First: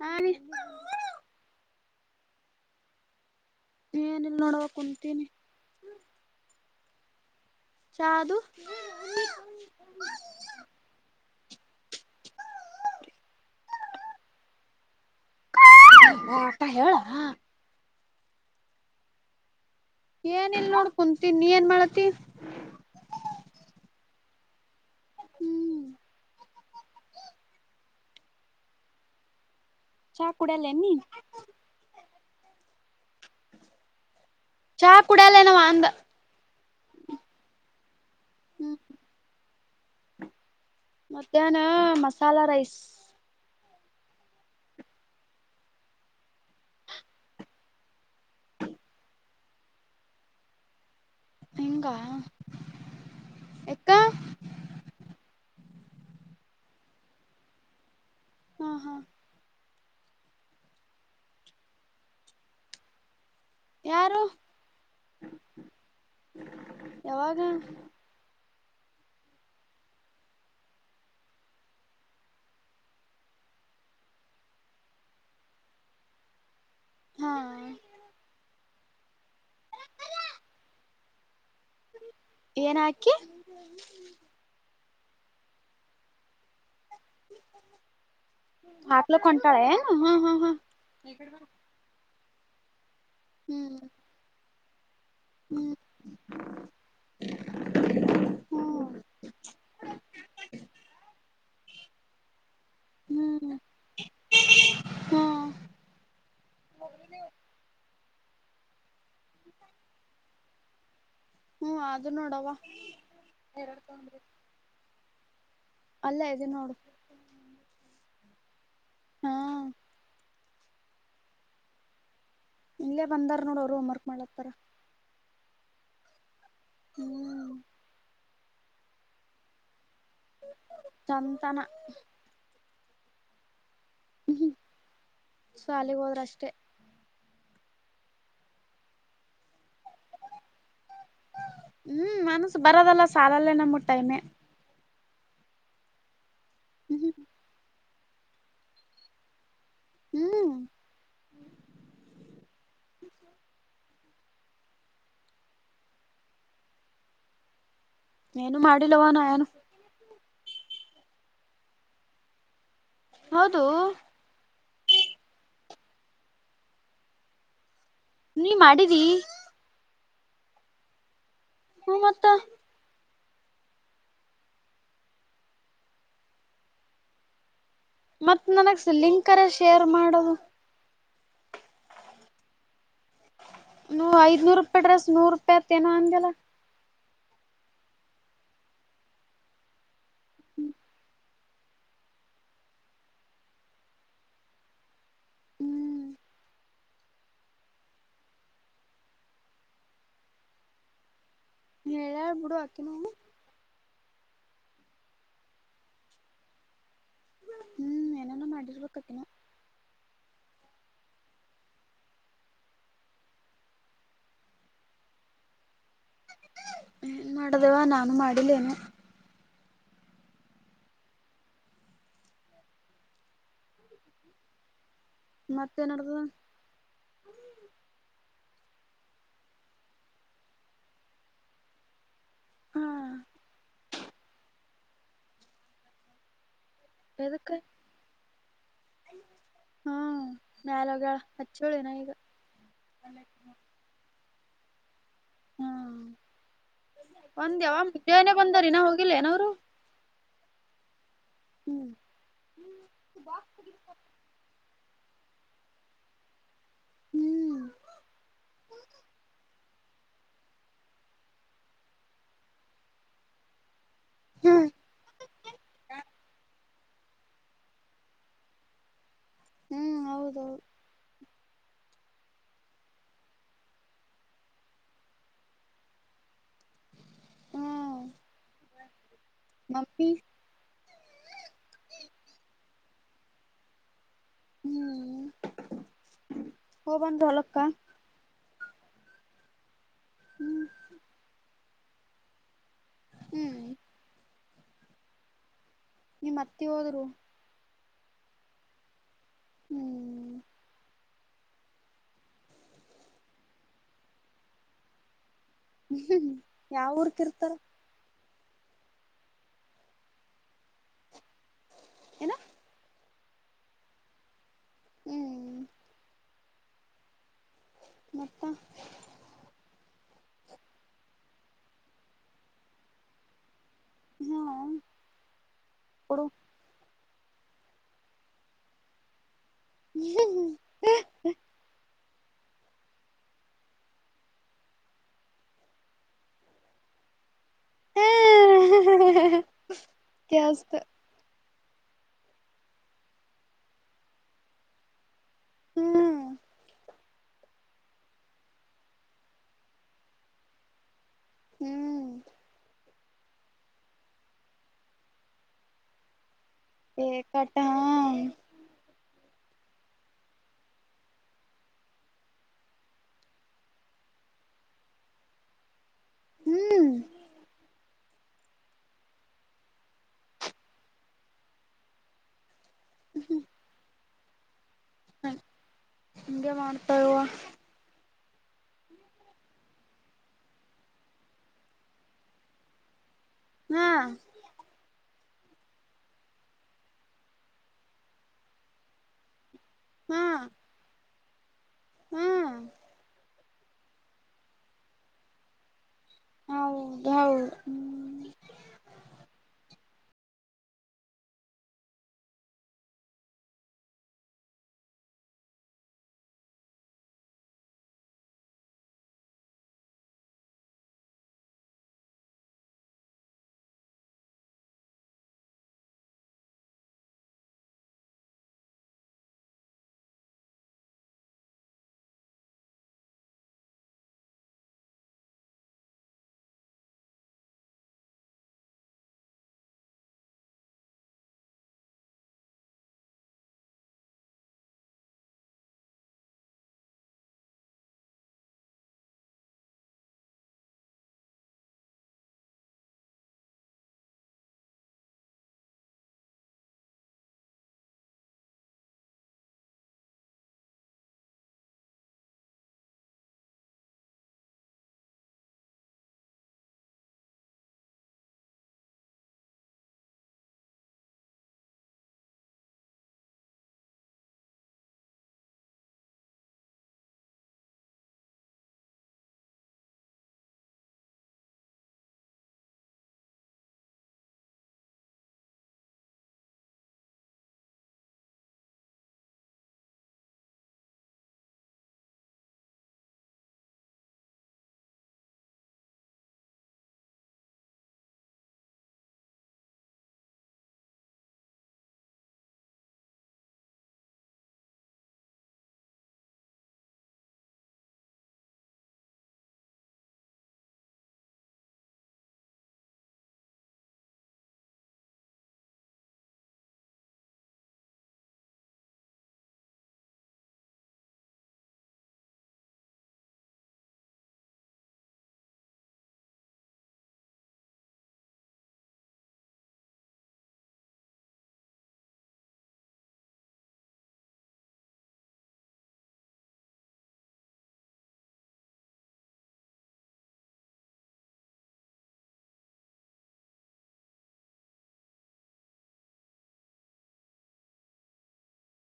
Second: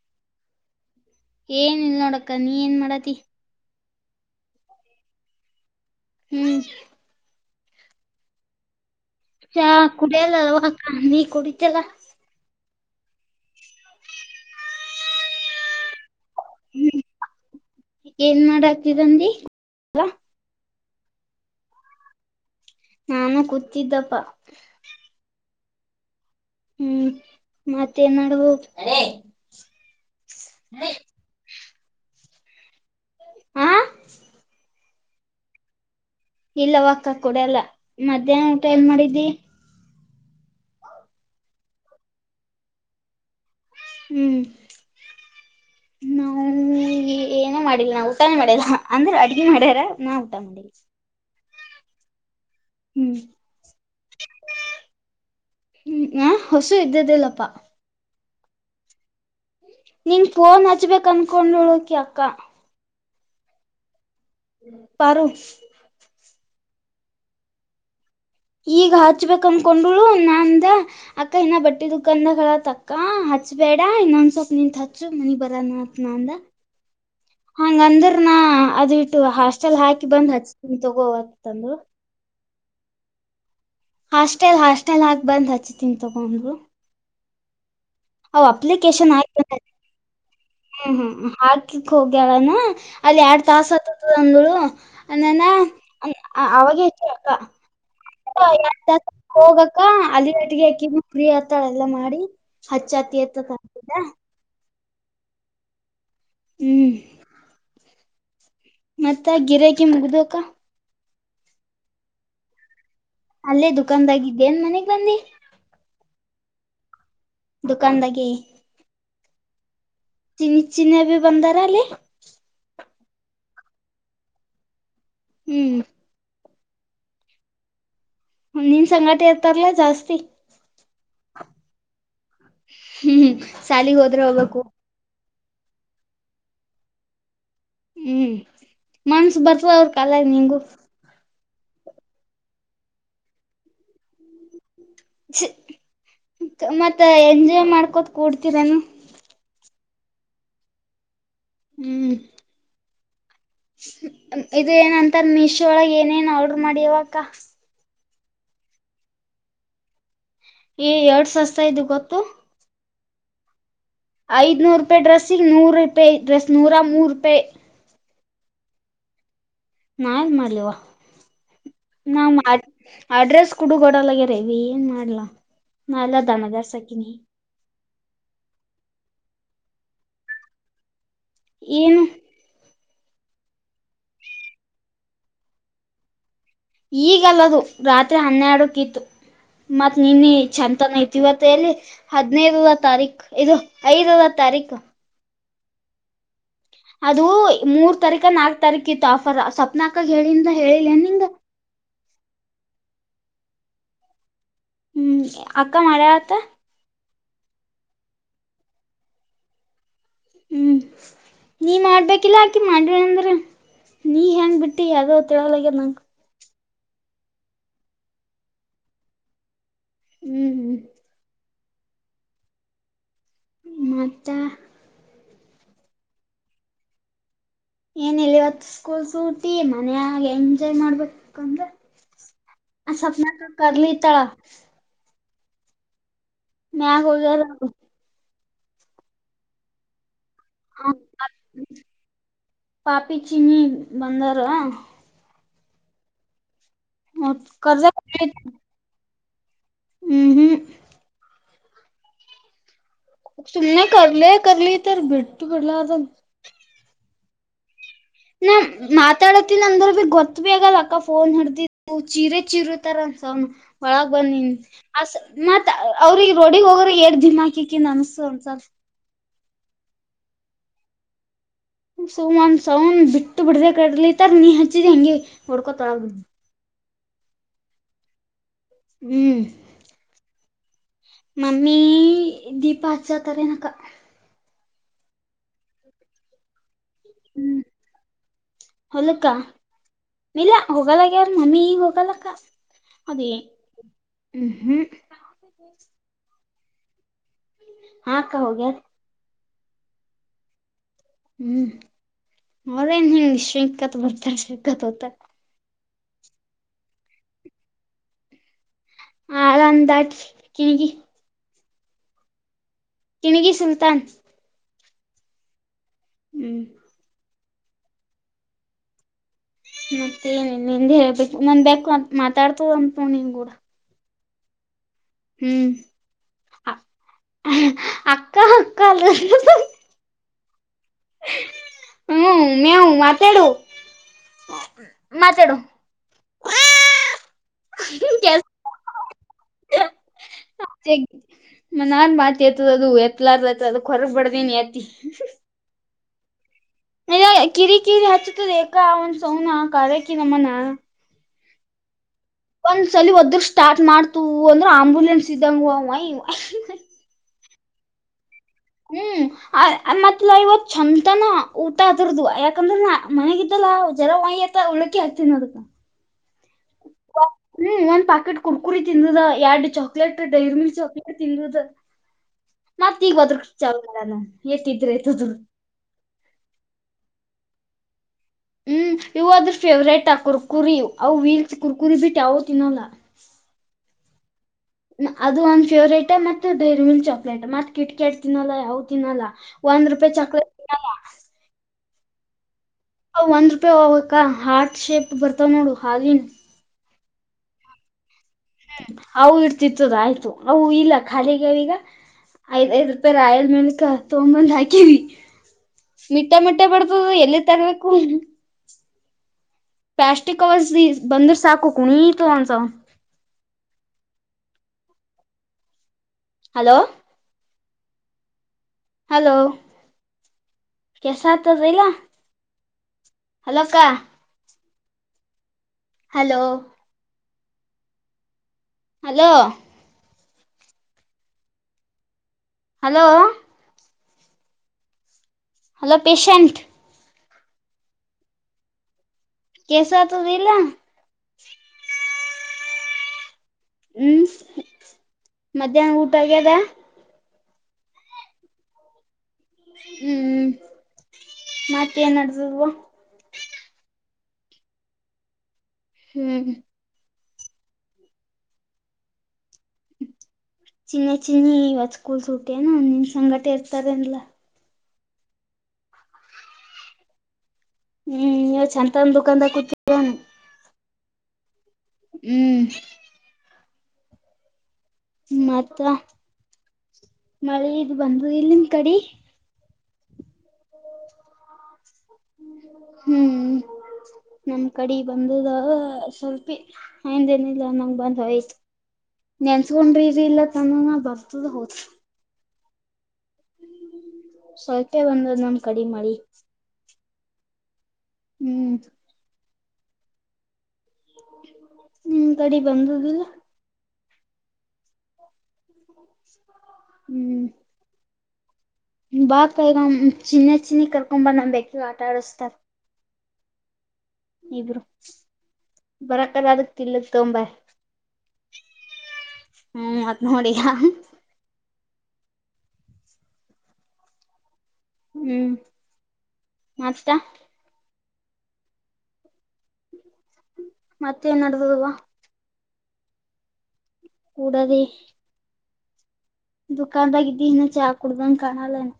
ಹಾ ರೀ [unintelligible] ಏನ್ ಇಲ್ ನೋಡಕ್ಕ ನೀ ಏನ್ ಮಾಡತಿ ಏನಲ್ ನೋಡ್ಬೇಕ ಕುಂತೀನಿ ಹ್ಮ್ ಚಾದು ಚಾ ಕುಡಿಯಲ್ಲ ಅವಾಕ್ಕ ನೀ ಕುಡಿತಲ್ಲ ಹಟ ಹೇಳ ಹ್ಮ್ [unintelligible] ಏನ್ ಮಾಡ ಆತಿದಂದಿ ಏನಲ್ ನೋಡ್ ಕುಂತೀ ನೀ ಏನ್ ಮಾಡತಿ ನಾನು ಕೂತಿದ್ದಪ್ಪ ಹ್ಮ್ ಹ್ಮ್ ಮತ್ತ ನ್ ಮಾಡಡ್ಬ ಚಾ ಕೂಡಲ್ಲೇ ನೀ ಹ ಚಾಹಾ ಕುಡಿಯಲ್ಲೇನವ ಅಂದ. ಇಲ್ಲ ಅವಕ್ಕ ಕುಡಿಯಲ್ಲ ಮಧ್ಯಾಹ್ನ ಊಟ ಹ್ಮ್ ಏನ್ ಮಾಡಿದ್ದಿ? ಮಧ್ಯಾಹ್ನ ಮಸಾಲಾ ರೈಸ್. ಹ್ಮ್ ನಾವ್ ಏನು ಮಾಡಿಲ್ಲ ನಾ ಊಟಾನೇ ಮಾಡಿಲ್ಲ ಅಂದ್ರೆ ಅಡ್ಗೆ ಮಾಡ್ಯಾರ ನಾ ಊಟ ಮಾಡಿಲ್ಲ. ಹಂಗಾ ಹ್ಮ್ ಎಕ್ಕಾ ಹ್ಮ್ ಹ ಹೊಸು ಇದ್ದಿದಿಲ್ಲಪ್ಪಾ. ಹಾ ಹಾ ನಿಂಗ್ ಫೋನ್ ಹಚ್ಬೇಕ್ ಅನ್ಕೊಂಡೊಳಕಿ ಅಕ್ಕ. ಯಾರು? ಪಾರು. ಯಾವಾಗ? ಈಗ ಹಚ್ಬೇಕ ಅನ್ಕೊಂಡಳು ನಾ ಅಂದೆ ಅಕ್ಕ ಇನ್ನ ಬಟ್ಟೆ ದುಖಾನಾಗದತಕ್ಕ ಹ ಹಚ್ಬೇಡ ಇನ್ನೊಂದ್ ಸೊಲ್ಪ್ ನಿಂತ್ ಹಚ್ಚು ಮನಿಗ್ ಬರಾನತ್ನ ಅಂದ. ಹಾ ಹಂಗಂದಿರ್ ನಾ ಅದಿಟ್ಟು ಹಾಸ್ಟೆಲ್ ಹಾಕಿ ಬಂದ್ ಹಚ್ತಿನಿ ತಗೋ ಅಂತಂದರು. ಏನಾಕಿ? ಹಾಸ್ಟೆಲ್ ಹಾಸ್ಟೆಲ್ ಹಾಕ್ ಬಂದ್ ಹಚ್ತೀನಿ ತಗೊ ಅಂದ್ರು. ಹ ಅವ್ ಅಪ್ಲಿಕೇಶನ್ ಹಾಕ್ಬೇಕಾಗಿತ್ತು ಹಾ ಹಾ ಹಾ ಹುಹು ಹಾಕಿಕ್ಹೋಗ್ ಹೇಳನು ಅಲ್ಲಿ ಎರಡ್ ತಾಸ್ ಹ್ಮ್ ಹತ್ತತು ಅಂದಳು. ಅ ನೇನ ಹ್ಮ್ ಅ ಅವಾಗ ಹೆಳುದ್ರು ಹ್ಮ್ ಅಕ್ಕ. ಹೋಗಕ್ಕ ಅಲ್ಲಿ ಹಟ್ಟಿಗೆ ಅಕ್ಕಿ ಫ್ರೀ ಯ ತ ಎಲ್ಲ ಮಾಡಿ ಹಚ್ಚ ಹತ್ತಿ ಎತ್ತಕಾತದ. ಹಾ ಹ್ಮ್ ಮತ್ತ ಗಿರಕಿ ಮುಗ್ದೊಕ ಹ್ಮ್ ಆದು ನೋಡವ. ಅಲ್ಲೇ ದುಕಾನಗಿದ್ದಿ ಎನ್ ಮನೆಗ್ ಬಂದಿ? ಅಲ್ಲೆ ಇದಿನ್ ನೋಡು. ದುಕಾನ್ದಾಗೆ? ಹಾ ಚಿನಿ ಚಿನಿ ಅಬಿ ಬಂದಾರ ಅಲ್ಲಿ? ಇಲ್ಲೇ ಬಂದಾರ ನೋಡು ಅವ್ರು ಹೋಮ್ ವರ್ಕ್ ಮಾಡ್ಲಾಕತ್ತರ. ಹ್ಮ್ ಹ್ಮ ನೀನ್ ಸಂಗತಿ ಇರ್ತಾರಲ್ಲಾ ಜಾಸ್ತಿ ಸಂತಾನ ಹ್ಮ್ ಸಾಲಿಗೆ ಹೋದ್ರೆ ಹ್ಮ ಹೋಗ್ಬೇಕು. ಸಾಲಿಗೆ ಹೋದ್ರಷ್ಟೇ. ಹ್ಮ್ ಮನ್ಸ್ ಬರ್ತವ ಅವ್ರ ಕಾಲಗ್ ನಿಂಗು. ಹ್ಮ್ ಮನಸು ಬರದಲ್ಲ ಸಾಲಲ್ಲ ನಮ್ಗ್ ಟೈಮೆ. ಕ್ಷ್ ಮತ್ತ ಹ್ಮ್ ಎಂಜಾಯ್ ಮಾಡ್ಕೋತ್ ಕೂಡ್ತೀರೆನು. ಹ್ಮ್ ಹ್ಮ್ ಇದು ಏನಂತಾರ ಮೀಶೋ ಒಳಗೆ ಏನೇನ್ ಆಡ್ರು ಮಾಡಿವಕ್ಕ. ಏನು ಮಾಡಿಲ್ಲವ ನಾ ಏನು. ಏ ಎಷ್ಟ್ ಸಸ್ತ ಇದು ಗೊತ್ತಾ. ಹೌದು ಐದ್ನೂರು ರೂಪಾಯಿ ಡ್ರೆಸ್ಸಿಗೆ ನೂರುಪಾಯ್ ಡ್ರೆಸ್ ನೂರಾ ಮೂರುಪಾಯ್. ನೀ ಮಾಡಿದಿ? ನಾಏನ್ ಮಾಡ್ಲಿವ ಹು ಮತ್ತ ನಾವ್ ಮಾಡ್ ಅಡ್ರೆಸ್ ಕುಡುಗೊಡಲಗೆ ರೇವಿ ಏನ್ ಮಾಡ್ಲಾ ನಾ ಎಲ್ಲ ದನಗರ್ಸಾಕಿನಿ ಮತ್ತ್ ನನಗ್ ಸ ಲಿಂಕರ ಶೇರ್ ಮಾಡು ಏನೂ. ನೂವು ಐದನೂರು ರೂಪಿಡ್ರಸ್ ನೂರು ರೂಪಾಯಿ ಹತ್ತ ನೋ ಅಂಗಗೆಲ್ಲ ಈಗಲ್ಲದು ರಾತ್ರಿ ಹನ್ನೆರಡಕ್ಕ ಇತ್ತು ಮತ್ತ್ ನಿನ್ನ ಚಂತನ ಇತಿ ಇವತ್ತು ಹದಿನೈದರ ತಾರೀಖ ಇದು ಐದರ ತಾರೀಕು ಹ್ಮ್ ಅದು ಮೂರ್ ತಾರೀಕ ನಾಲ್ಕ್ ತಾರೀಕ ಇತ್ತು ಆಫರ್ ಸ್ಪ್ನಾಕಾಗ ಹೇಳಿಂದ ಹೇಳಿಲ್ಲನ್ ನಿಂಗ ಳ ಬಿಡು ಆಕನು ಹ್ಮ್ ಅಕ್ಕ ಮರೆಯತ್ತ ಹ್ಮ್ ನಲ್ಲ ಮಾಡಡರ್ ಪ ಕಕ್ಕನ ಹ್ಮ್ ನೀ ಮಾಡ್ಬೇಕಿಲ್ಲ ಆಕಿ ಮಾಡವ ಅಂದ್ರ ನೀ ಹೆಂಗ್ ಬಿಟ್ಟಿ ಯಾವಾವ ತಿಳಲಗ ನಂಗ ಏನ್ ಮಾಡದೆೇವಾ ನಾನು ಮಾಡಿಲ್ಲೇನು ಹ್ಮ್ ಹ್ಮ್ ಮತ್ತ ಮತ್ತೇನಡ್ತದ ಏನ ಇಿಲ್ಲ ಇವತ್ತು ಸ್ಕೂಲ್ ಸೂಟಿ ಮನ್ಯಾಗ ಎಂಜಾಯ್ ಮಾಡ್ಬೇಕಂದ್ರೆ ಹಾ ಆ ಸಪ್ನ ಕಲಿ ತ ನನ್ಯಾಗ ಹೋಗಲ್ಲ ಹ್ಮ ಯಾರಾಗ ಹಚ್ಚೋಳಿನ ಈಗ ಪಾಪಿ ಚಿನ್ನಿ [inaudible] ಹ್ಮ್ ಬಂದ್ಯಾವ ಕರ್ದ ಮುಜ ಏನೆೇ ಬಂದಾರಿನ ಹೋಗಿಲ್ಲೇನ ಹ್ಮ್ ಹ್ಮ್ ಹ್ಮ್್ಮ ಸುಮನೆ ಕಲ ಕಲಿ ಭೇಟತು ಬಿಡಲ ಅದ ಹ್ಮ್ ನಾ ಮಾತಾಡತೀನ ಅಂದ್ರ ಭ ಗೊತ್ತು ಭ ಆಗಲ್ಲ ಅಕ್ಕ ಫೋನ್ ಹಡದಿದ ಚೀರ ಚೀರುತರ ಹೌನು ಒಳಗ ಬಂದನ್ ಅ ಮತ್ತ್ ಅವ್ರಿಗೆಗ ರೋಡಿಗ್ ಹೋಗ ಎಡ್ ದಿಮಾಕಿಿಕನ್ ಅನಸು ಒಂದಸಲ್ ಹ್ಮ್ ಹೌದು ಸೋಮನ್ ಸೌನ್್ ಬಿಟ್ಟು ಬಿಡ್ದ ಕಡೆತಾರ ನೀ ಹಚ್ಚಿದಿ ಹೆಂಗಗೆ ಹೊಡ್ಕೊತೊಳ ಹ್ಮ್ [inaudible] ನಂಬಿ ಮಮ್ಮಮ್ಮೀ ದೀಪ ಹಚ್ಚ ಅಾರೆ ನಕ ಹ್ಮ್ ಹ ಬಂದ ಹೊಲಕ್ಕ ಹ್ಮ್ ಹೊಲಕ್ಕ ಇಲ್ಲ ಹೋಗಲ್ಲಾಗ ಯಾರ ಮಮ್ಮಿ ಈಗ ಹೋಗಲಕ್ಕ ಅದೇ ಹ್ಮ್ ಹ್ಮ್ ಹ್ಮ್ ಮತ್ತೆ ಹೋದ್ರು ಹಾಕ್ಕ ಹೋಗ ಹ್ಮ್ ಹ್ಮ್ ಅವದ ನಿಮ ಸಿಕ್ಕತ್ ಬರ್ತಾ ಸಿಕ್ಕತ್ ಹತ ಹ್ಮ್ ಯಾವ ಊರ್ಕ ಇರ್ತಾರ ಹ ಅಂದ ಕೆಿ ಹ್ಣ ತಿಣಗಿ ಸುಲ್ತಾನ್ ಹ್ಮ್ ಹ್ಮ್ ಮತ್ತ ಮತ್ತೇನ ನಿಂದ ಹೇಳ್ಬೇಕು ನಂದ್ ಬು ಮಾತಾಡ್ತ ಅಂತ ನೀನ್ ಕೂಡ ಹಾ ಹ್ಮ್ ಕೊಡು ಅಕ್ಕ ಅಕ್ಕ ಅಲ್ಲ ಹ್ಮ್ ಹ್ಮ್ ಹ್ಮ್ ಹ್ಮ ಮೇವು ಮಾತಡ ಮಾತೇಡೋ ಕೆಲಸ ಕೆಲ್ಸ್ತ ದೇ ನಾನ್ ಒಂದ್ ಮಾತಿ ತದ ಅದು ಎತ್ಲಾರದ ಅದ ಹೊರಗ್ ಬಡ್ದನ ತಿ ಹ್ಮ್ ಇಲ್ಲ ಕಿರಿ ಕಿರಿ ಹಚ್ಚತದ ಏಕ ಒಂದ್ ಸೌನಾ ಕಕಿ ನಮ್ಮನ ಹ್ಮ್ ನ್ಸ್ಲ್ಲಿ ಒದ ಸ್ಟಾರ್ಟ ಮಾಡ್ತು ಅಂದ್ರೆ ಆಂಬುಲೆನ್ಸ್ ಇದ್ದಂಗ ಅವ ಹ ಕಟ ಹಾ ಹ್ಮ್ ಮತ್ತೆಲ್ಲಾ ಇವತ್ ಚಛಂತನ ಊಟ ಅದರದು ಯಾಕಂದ್ರೆ ನ ಮನೆಗಲ್ಲಾ ಚಲ ಒಯತ್ತ ಉಳಕಿ ಹಗ್ತೀ ನೋದ ಹ್ಮ್ ಒಂದು ಪಾಕೆಟ್ ಕುರ್ಕುರಿ ತಿಂದದ ಎರಡು ಚಾಕ್ಲೇಟ್ ಡೈರಿ ಮಿಲ್ಕ್ ಚಾಕ್ಲೇಟ್ ತಿಂದದ ಮತ್ತ ಈಗ ಹೋದ್ರ ಚಾನ ಎತ್ತಿದ ಹ ಹಂಗಗೆ ಮಾಡ್ತಾ ಹ್ಮ್ ಇವು್ ಅದ್ರ ಫೇವ್ರೇಟ್ ಆ ಕುರ್ಕುರಿ ಅವು ವೀಲ್ತಿ ಕುರ್ಕುರಿ ಬಿಟ್ಟ ಯಾವ ತಿನ್ನಲ್ಲ ಹ್ಮ್ ಅದು ಒಂದ್ ಫೇವ್ರೇಟ್ ಮತ್ ಡೈರಿ ಮಿಲ್ಕ್ ಚಾಕ್ಲೇಟ್ ಮತ್ ಕಿಟ್ಕಿಟ್ ತಿನ್ನಲ್ಲ ಯಾವು ತಿನ್ನಲ್ಲ ಒಂದು ರೂಪ ಚಾಕ್ಲೇಟ್ ಹ್ಮ್ ಒಂದ್ ರೂಪಾಯಿ ಹೋಗಕ್ಕ ಹಾರ್ಟ್ ಶೇಪ್ ಬರ್ತಾವ್ ನೋಡು ಹಾಗೇನು ಹಾೌ್ಮ ಹ್ಮ ಅವು ಇಡ್ತಿತ್ತದ ಆಯ್ತು ಅವು ಇಲ್ಲ ಖಾಲಿ ಆಗ್ಯಾವ ಈಗ ಐದ್ ಐದ್ ರೂಪಾಯಿ ರಾಯಲ್ ಮೇಲ್ಕ ತೊಗೊಂಡಬಂದ್ ಹಾಕಿವಿ ಮಿಟ್ಟ ಮಿಟ್ಟೆ ಬಡ್ದದ ಎಲ್ಲಿದ್ ತರಬೇಕು ಪ್ಲಾಸ್ಟಿಕ್ ಕವರ್ಸ್ ಬಂದಿರ ಸಾಕು ಕುಣಿತ ಅಸ ಹಲೋ ಹಲೋ ಕೆಳಸತದ ಈಗ ಅಲಕ್ಕ hello hello hello hello patient ಕೆಲ್ಸತದ್ ಈಗ ಹ್ಮ್ ಮಧ್ಯಾಹ್ನ ಊಟ ಆಗ್ಯದ ಹ್ಮ್ ಮತ್ತೆ ಏನ್ಡ್ಸದ್ವ ಹ್ಮ್ ಚಿನ್ನ ಚಿನ್ನಿ ಇವತ್ ಸ್ಕೂಲ್ ಸುಟಿ ಏನು ನಿನ್ ಸಂಗಟೆ ಇರ್ತಾರ ಅನ್ಲ ಹ್ಮ್ ಚಂತಂದ ದುಕಾನದ ಕುೂತಿವೆನ್ ಹ್ಮ್ ಮತ್ವಾ ಮಳೆ ಇದು ಬಂದು ಇಲ್ ನಿಮ ಕಡೆ ಹ್ಮ್ ನಮ್ ಕಡೆ ಬಂದದ ಸ್ವಲ್ಪಿ ಐಂದೇನ ಇಿಲ್ಲ ನಂಗ್ ಬಂದ ಆಯ್ತು ನೆನ್ಸ್ಕೊಂಡ್ರಿ ಇದು ಇಲ್ಲ ತನನ ಬರ್ತದ ಹೋದ ಅದ್ಕೆ ಬಂದದ ನಮ ಕಡಿ ಮಾಡಿ ಹ್ಮ್ ಹ್ಮ್ ಕಡಿ ಬಂದದಿಲ್ಲ ಹ್ಮ್ ಬಾ ಕೈಗ ಚಿನ್ನ ಚಿನ್ನಿ ಕರ್ಕೊಂಬ ನ ಬೇಕ ಆಟ ಆಡಸ್ತಾರ ಇಬ್ರು ಬರಕರ ಆದ್ರ ತಿಲ್ಲ ತೊಂಬ ಹ್ಮ್ ಮತ್ ನೋಡಿಯಾ ಹ್ಮ್ ಮತ್ತ ಮತ್ತೇನ್ ನಡದದುವ ಕೂಡದೆ ದುಕಾನದಾಗಿದ್ದೀನ್ನ ಚಾ ಕುಡ್ದಂಗ ಕಾಣಲ್ಲನ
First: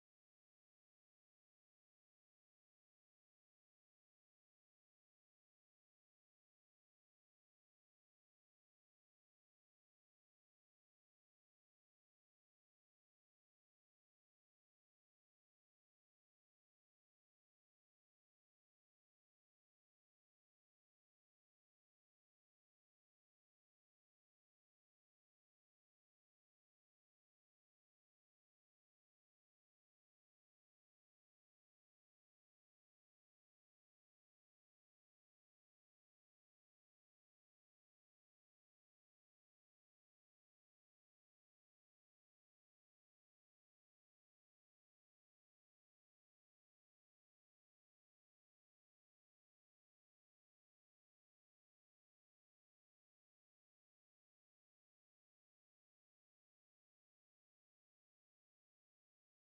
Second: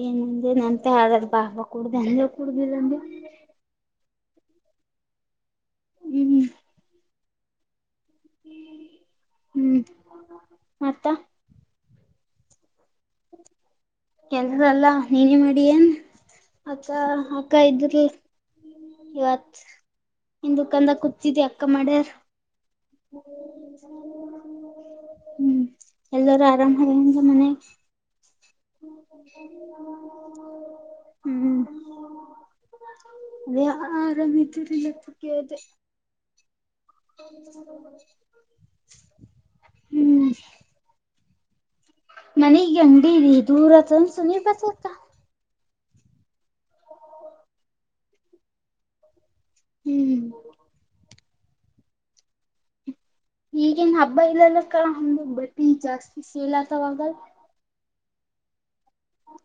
ಏನಂದ್ರೆ ನಂತ ಹ್ರ ಬಾ ಕುೂಡ್ದ ಅಲ್ಲ ಕುೂಡುದಿಲ್ಲನ್ರಿ ಹ್ಮ್ಮ ಹ್ಮ್ ಮತ್ತ ಎಲ್ಲ್ಲ ನೀನೇ ಮಾಡಿ ಏನ್ ಅಕ್ಕ ಅಕ್ಕ ಇದ್ರ ಇವತ್ ನಿನ್ ದುಖಂದ ಕೂತ್ಿದಿ ಅಕ್ಕ ಮಾಡ್ಯಾರ ಹ್ಮ ಹ್ಮ್ ಎಲ್ಲರೂ ಆರಾಮಾಗಿಂದ ಮನೆ ಹ್ಮ್ ಅದೇ ಆರಾಮಿದ್ದರಿಲ್ಲಪ್ಪಕ್ಕೆ ಅದೇ ಹ್ಮ್ ನನಗ್ ಗಂಡಿೀ ದೂರತ್ರನ್ ಸುನಿ ಬತತ ಹ್ಮ್ ಈಗಿನ್ ಹಬ್ಬ ಇಲ್ಲಲ್ಲ ಕ ಹಮ್ದ ಬತನ್ ಜಾಸ್ತಿ ಸಲಾತವಾಗಲ್ ಹೆ